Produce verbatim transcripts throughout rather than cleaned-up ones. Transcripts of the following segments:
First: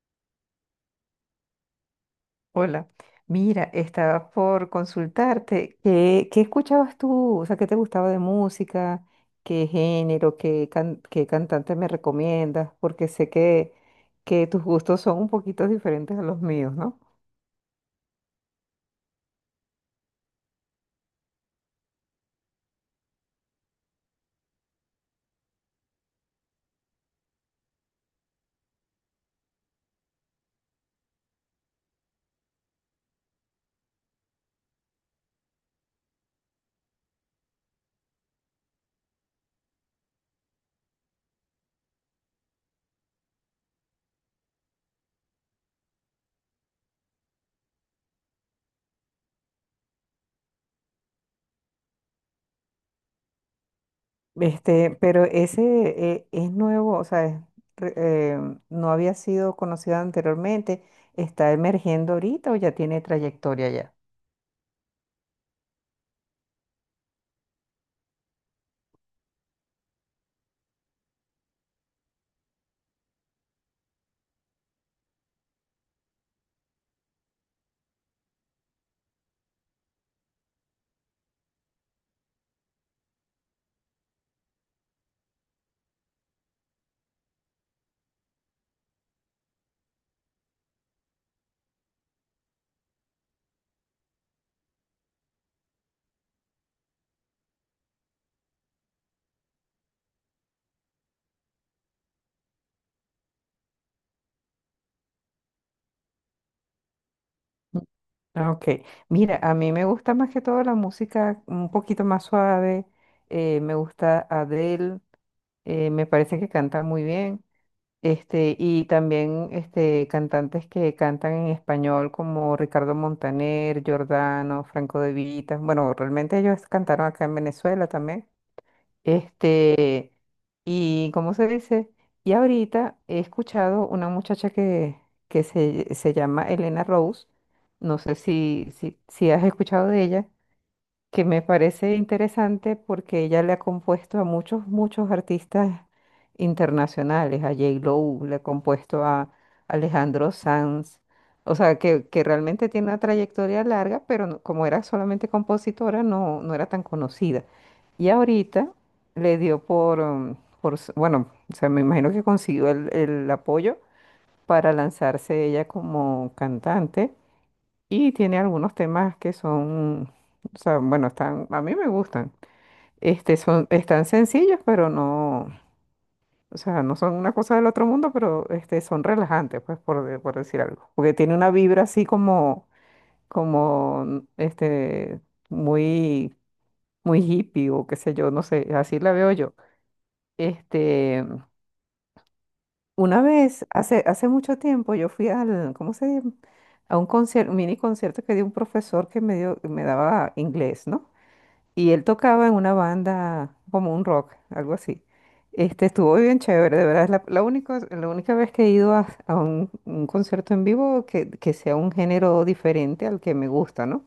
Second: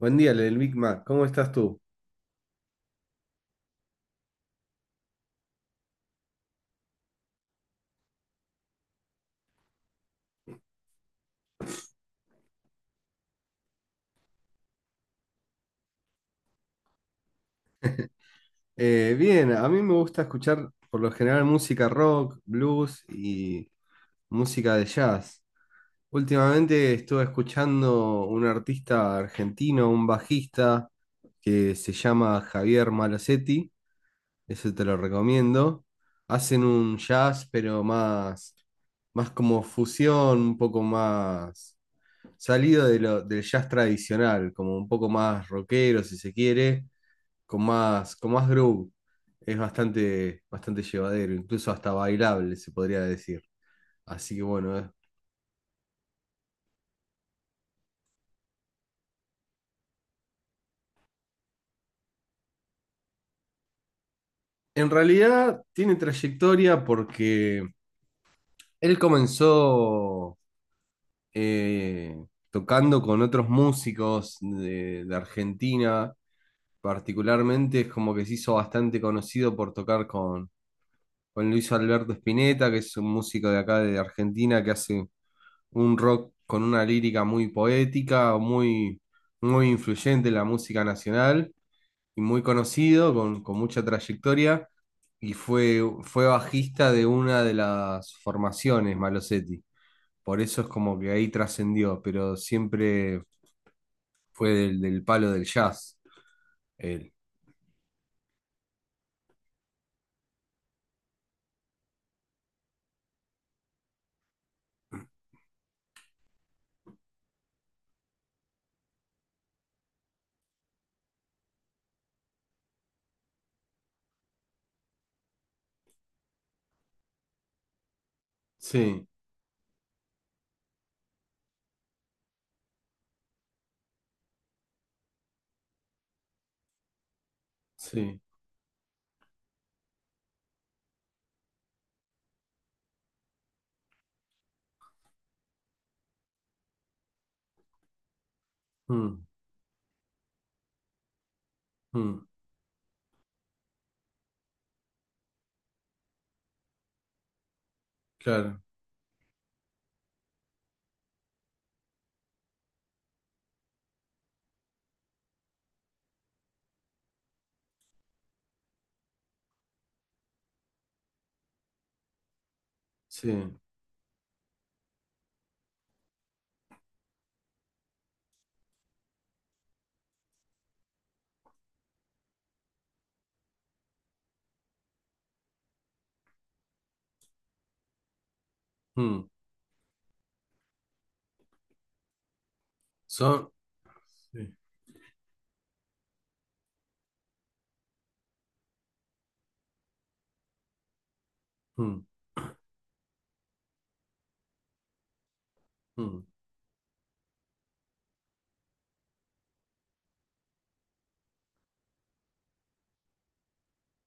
Buen día, el Big Mac. ¿Cómo estás tú? Hola, mira, estaba por consultarte, ¿qué, qué escuchabas tú? O sea, ¿qué te gustaba de música? ¿Qué género? ¿Qué, can- ¿qué cantante me recomiendas? Porque sé que, que tus gustos son un poquito diferentes a los míos, ¿no? Eh, bien, a mí me gusta escuchar por lo general música rock, blues y música de jazz. Últimamente estuve escuchando un artista argentino, un bajista que se llama Javier Malosetti. Eso te lo recomiendo. Hacen un jazz, pero más, más como fusión, un poco más salido de lo- del jazz tradicional, como un poco más rockero, si se quiere con más, con más groove. Es bastante, bastante llevadero, incluso hasta bailable, se podría decir. Así que bueno, eh. Este, pero ese eh, es nuevo, o sea, es re- eh, no había sido conocido anteriormente. ¿Está emergiendo ahorita o ya tiene trayectoria ya? En realidad tiene trayectoria porque él comenzó eh, tocando con otros músicos de, de Argentina, particularmente es como que se hizo bastante conocido por tocar con, con Luis Alberto Spinetta, que es un músico de acá de Argentina que hace un rock con una lírica muy poética, muy, muy influyente en la música nacional y muy conocido, con, con mucha trayectoria, y fue, fue bajista de una de las formaciones, Malosetti. Por eso es como que ahí trascendió, pero siempre fue del, del palo del jazz, él. Ah, ok, mira, a mí me gusta más que todo la música un poquito más suave, eh, me gusta Adele, eh, me parece que canta muy bien. Este, y también este, cantantes que cantan en español como Ricardo Montaner, Giordano, Franco De Vita, bueno, realmente ellos cantaron acá en Venezuela también. Sí, Este, ¿y cómo se dice? Y ahorita he escuchado una muchacha que, que se, se llama Elena Rose, no sé sí. si, si, si has escuchado de ella, que me parece interesante porque ella le ha compuesto a muchos, muchos artistas internacionales, a yei lo, le ha compuesto mm, a Alejandro Sanz. O sea, que, mm, que realmente tiene una trayectoria larga, pero no- como era solamente compositora, no, no era tan conocida. Y claro, ahorita le dio por, um, por s- bueno, o sea, me imagino que consiguió el, el apoyo para lanzarse ella como cantante, y tiene algunos temas que son, o sea, bueno, están, a mí me gustan. Este, sí. son, están sencillos, pero no, o sea, no son una cosa del otro mundo, pero este, son relajantes, pues, por, de- por decir algo. Porque tiene una vibra así como, como, este, muy, muy hippie o qué sé yo, no sé, así la mm, veo yo. Este, una son. vez, hace, hace Sí, mucho tiempo, yo fui al, ¿cómo se llama? A un concierto, mini concierto que dio un profesor que me dio, me daba inglés, ¿no? Y mm, él tocaba en una banda como un rock, algo así. Este, estuvo mm, bien chévere, de verdad, es la, la única, la única vez que he ido a, a un, un concierto en vivo que, que sea un género diferente al que me gusta, ¿no?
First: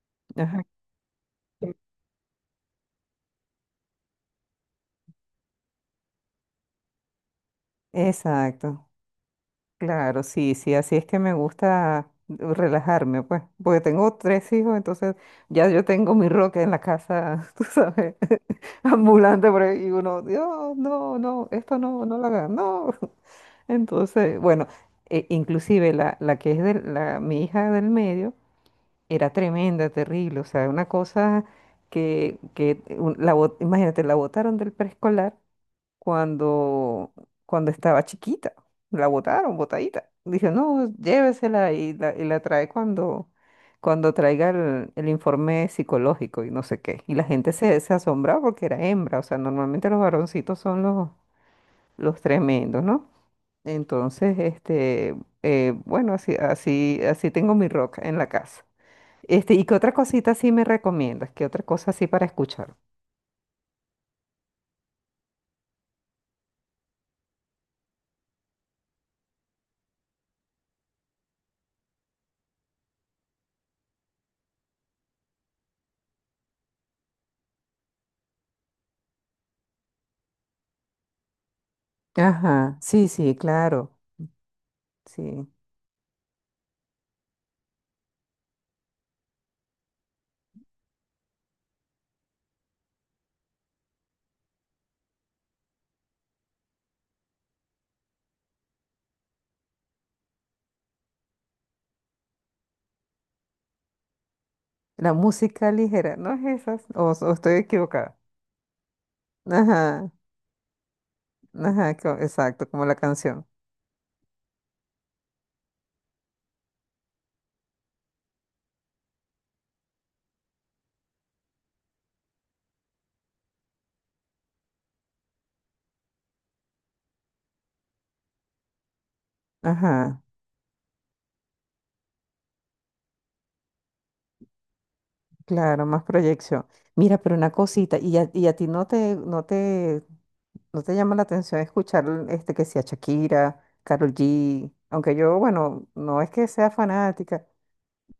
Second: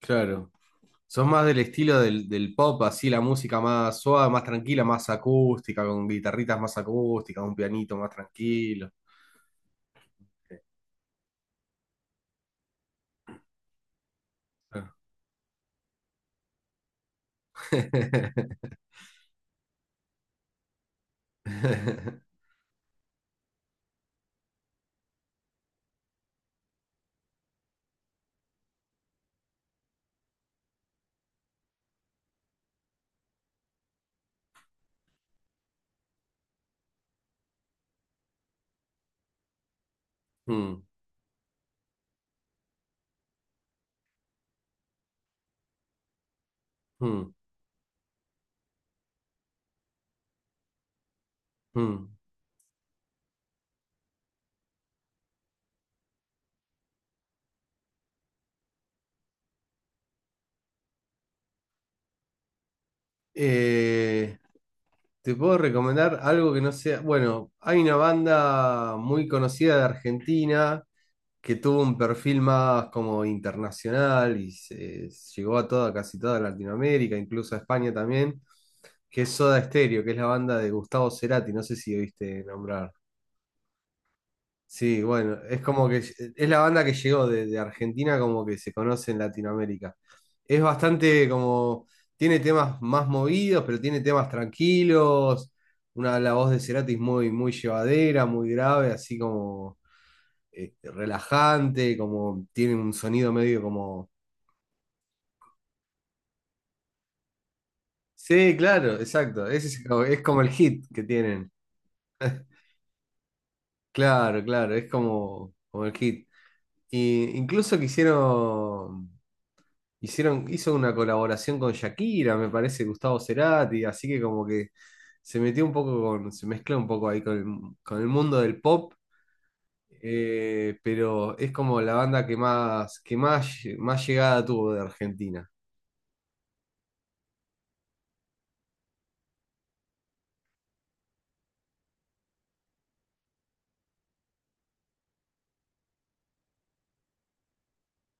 claro. Ajá. Sos más del estilo del, del pop, así la música más suave, más tranquila, más acústica, con guitarritas más acústicas, un pianito más Exacto, tranquilo. claro, sí, sí, así es que me gusta relajarme, pues, porque tengo tres hijos, entonces ya yo tengo mi rock en la casa, tú sabes, ambulante por ahí, y uno, Dios, no, no, esto no, no lo hagan, no. Entonces, bueno, e- inclusive la, la que es de la, mi hija del medio era tremenda, terrible, o sea, una cosa que, que un- la, bot- imagínate, la botaron del preescolar cuando, cuando estaba chiquita, la botaron, botadita. Dijo, Mm, no, llévesela y la, y la trae cuando, cuando traiga el, el informe psicológico y no sé qué. Y la mm, gente se, se asombraba porque era hembra, o sea, normalmente los varoncitos son los, mm. los tremendos, ¿no? Entonces, este, eh, bueno, así, así, así tengo mi rock en la casa. Este, ¿y qué otra cosita sí me recomiendas? ¿Qué otra cosa así para escuchar? Eh, Te puedo recomendar algo que no sea. Bueno, hay una banda muy conocida de Argentina que tuvo un perfil más como internacional y se, llegó a toda, casi toda Latinoamérica, incluso a España también, que es Soda Stereo, que es la banda de Gustavo Cerati. No sé si oíste Ajá, nombrar. sí, sí, claro, Sí, bueno, sí. es como que es la banda que llegó de, de Argentina, como que se conoce en Latinoamérica. Es bastante como, tiene temas más movidos, pero tiene temas tranquilos, una la voz de Cerati es muy, muy llevadera, muy grave, así como eh, relajante, como tiene un sonido medio como. La música ligera, ¿no es esas? O, o estoy equivocada. Sí, claro, exacto, ese es, como- Ajá, es como el hit que tienen. ajá, co- exacto, como la canción. Claro, claro, es como, como el hit. Y incluso quisieron. Hicieron, hizo una colaboración con Shakira, me parece, Gustavo Cerati, así que como que se metió un poco con, se mezcla un poco ahí con el, con el mundo del pop, Ajá, eh, pero es como la banda que más, que más, más llegada tuvo de Argentina. claro, más proyección. Mira, pero una cosita, ¿y a, y a ti no te, no te ¿no te llama la atención escuchar este que sea Shakira, Karol G? Aunque yo, bueno, no es que sea fanática,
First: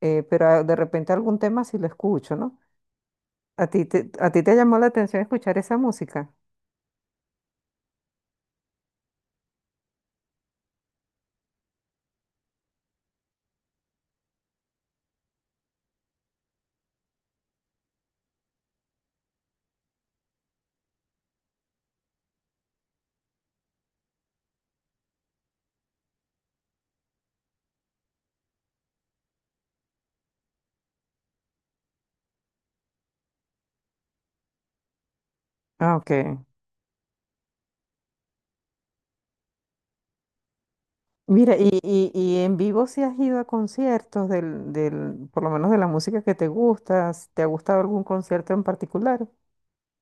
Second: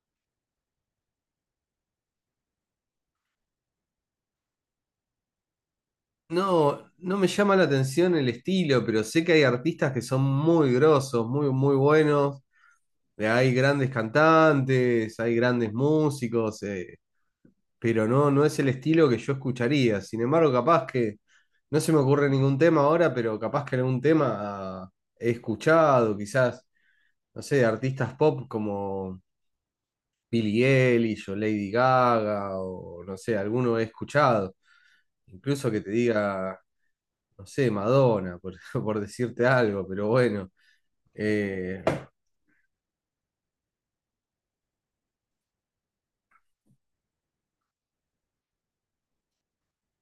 eh, pero a- de repente algún tema sí lo escucho, ¿no? ¿A ti te, a ti te llamó la atención escuchar esa música? No, no me llama la atención el estilo, pero sé que hay artistas que son muy grosos, muy, muy buenos. Eh, Hay grandes cantantes, hay grandes músicos, eh, pero no, no es el estilo que yo escucharía. Sin embargo, capaz que no se me ocurre ningún tema ahora, pero capaz que algún tema ah, he escuchado, quizás, no sé, artistas pop como. Billie Eilish o Lady Gaga o no sé, alguno he escuchado. Incluso que te Ah, ok. diga, no sé, Madonna, por, por decirte algo, pero bueno. Mira, y, Eh, y, y en vivo si has ido a conciertos del, del, por lo menos de la música que te gusta, ¿te ha gustado algún concierto en particular?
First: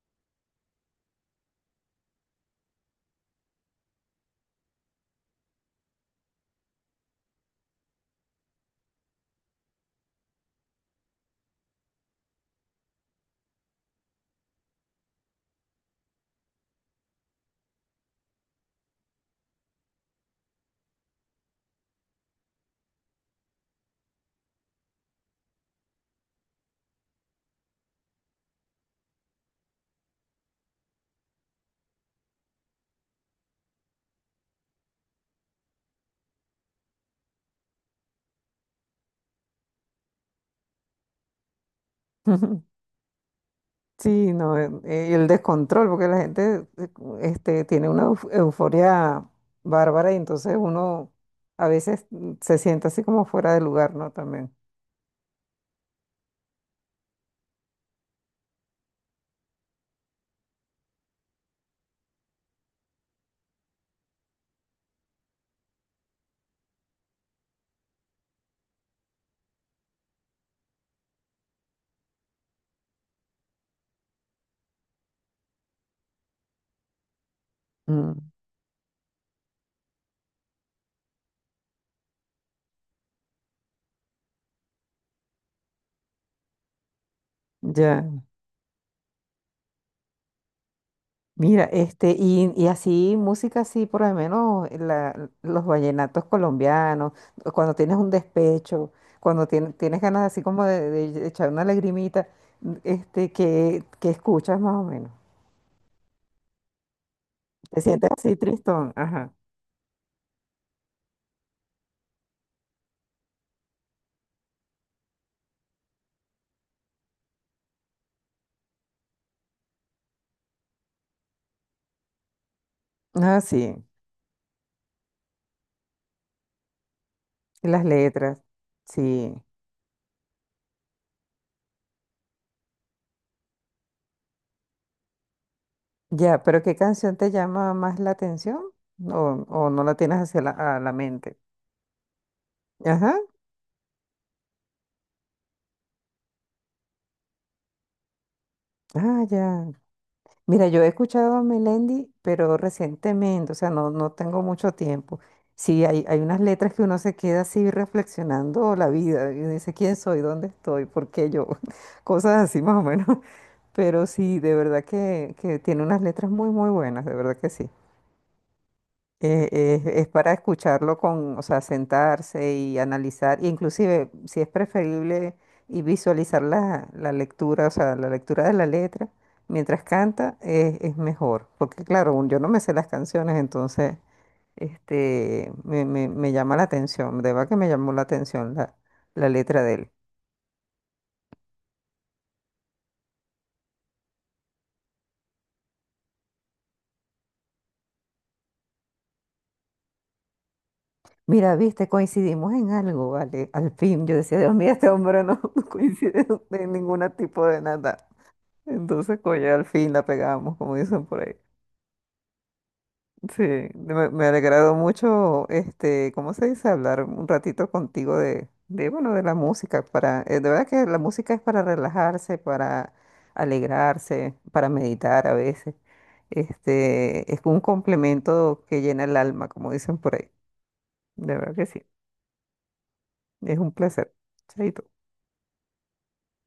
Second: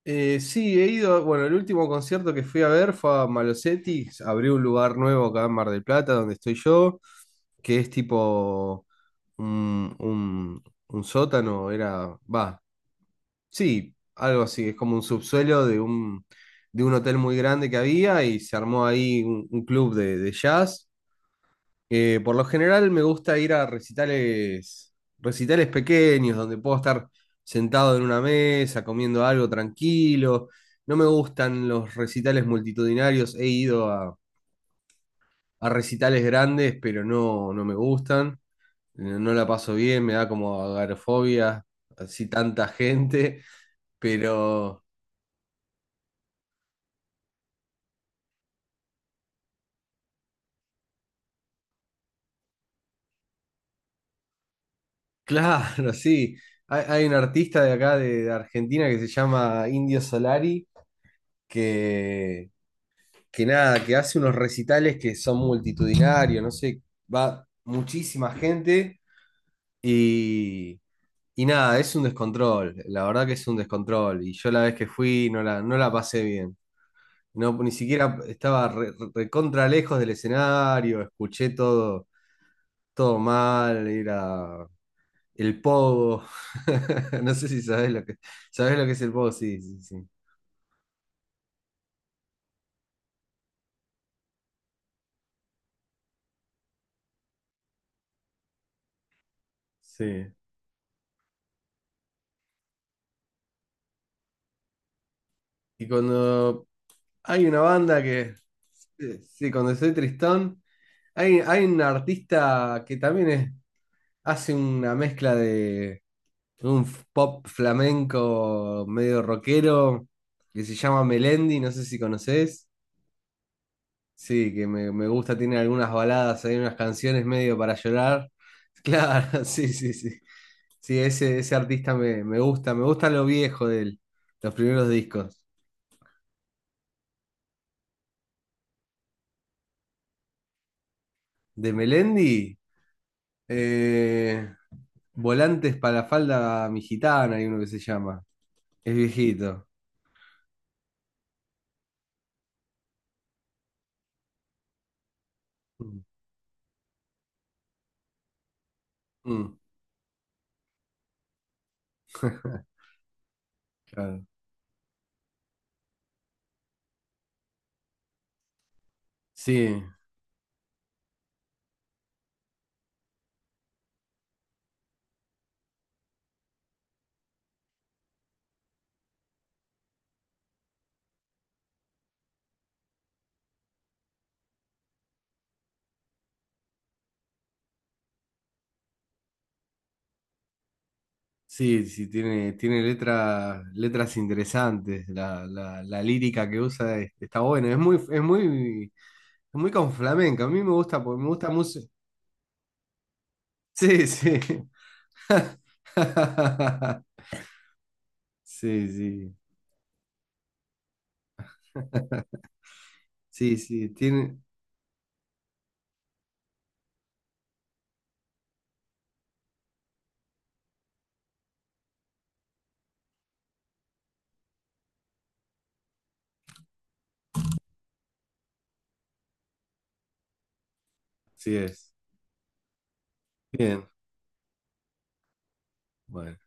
eh, sí, he ido, bueno, el último concierto que fui a ver fue a Malosetti, abrió un lugar nuevo acá en Mar del Plata, donde estoy yo, que es tipo un, un- un sótano, era, va, Sí, algo así, es como un subsuelo de un, de un hotel muy grande que había y se armó ahí un, un club de, de jazz. Eh, por lo general me gusta ir a recitales, recitales pequeños donde puedo estar sentado en una mesa comiendo algo tranquilo. No me gustan los recitales multitudinarios, he ido a, a recitales grandes, pero no, no me gustan, no no la paso bien, me da como agorafobia así tanta gente, Sí, no, eh, pero. eh, el descontrol, porque la gente eh, este, tiene una euf- euforia bárbara, y entonces uno a veces mm, se siente así como fuera de lugar, ¿no? También. Claro, sí. Hay, hay un artista de acá de, de Argentina que se llama Indio Solari, que, que nada, que hace unos recitales que son multitudinarios, no sé, va muchísima gente y, y nada, es un descontrol, la verdad que es un descontrol. Y yo la vez que fui no la, no la pasé bien. No, ni siquiera Mm, estaba re- recontra lejos del escenario, escuché todo, todo mal, era. El pogo. No sé si sabes lo que, ya. sabes lo que es el pogo, sí, sí, sí. Mira, este, y, y así música así, por lo menos la- los vallenatos colombianos, cuando tienes un despecho, cuando tien- tienes ganas Sí. así como de, de echar una lagrimita, mm, este, que, que escuchas más o menos. Y cuando hay una Te banda sientes así que, tristón, sí, ajá. sí, cuando estoy tristón, hay, hay un artista que también es- hace una mezcla de un f- pop flamenco medio rockero, que se llama Melendi, no sé si conoces. Ah, sí. Sí, que me, me gusta, tiene algunas baladas, hay unas canciones medio Y para las llorar. letras, sí. Claro, sí, sí, sí. Sí, ese, ese artista me, me gusta, me gusta lo viejo de él, los primeros discos. Ya, pero ¿qué canción te llama más la atención? ¿O, o no la tienes hacia la, a la mente? De Melendi, Ajá. eh, Volantes para la falda mi gitana, hay uno que se llama. Es Ah, ya. viejito. Mira, yo he escuchado a Melendi, pero recientemente, o sea, no, no tengo mucho tiempo. Sí, Mm, hay, hay unas letras que uno se queda así reflexionando la vida y mm, dice, ¿quién soy? ¿Dónde estoy? ¿Por qué yo? Cosas así más o menos. Pero claro. sí, de verdad que, que tiene unas letras muy, muy buenas, de verdad que sí. Eh, eh, Sí, es para escucharlo con, o sea, sentarse y analizar, e inclusive si es preferible y visualizar la, la lectura, o sea, la lectura de la letra mientras canta, eh, es mejor, porque claro, un- yo no me sé las canciones, entonces este, me, me- me llama la atención, de verdad que me llamó la atención la, la letra de él. sí, sí, tiene, tiene letra- letras interesantes. La, la- la lírica que usa es- está buena. Es muy, es muy, es muy con flamenco. A mí me gusta, porque me gusta Mira, música. viste, coincidimos en algo, ¿vale? Al Sí, fin, yo sí. decía, Dios mío, este hombre no coincide en ningún tipo de nada. Sí, Entonces, sí. coño, al fin la pegamos, como dicen por ahí. Sí, Sí, sí, me, me ha tiene. alegrado mucho, este, ¿cómo se dice? Hablar un ratito contigo de, de, bueno, de la música. Para, eh, de verdad que la música es para relajarse, para alegrarse, para meditar a veces. Este, es un complemento que llena el alma, como dicen por ahí. De verdad Sí que sí, es. es un Bien. placer. Chaito. Bueno.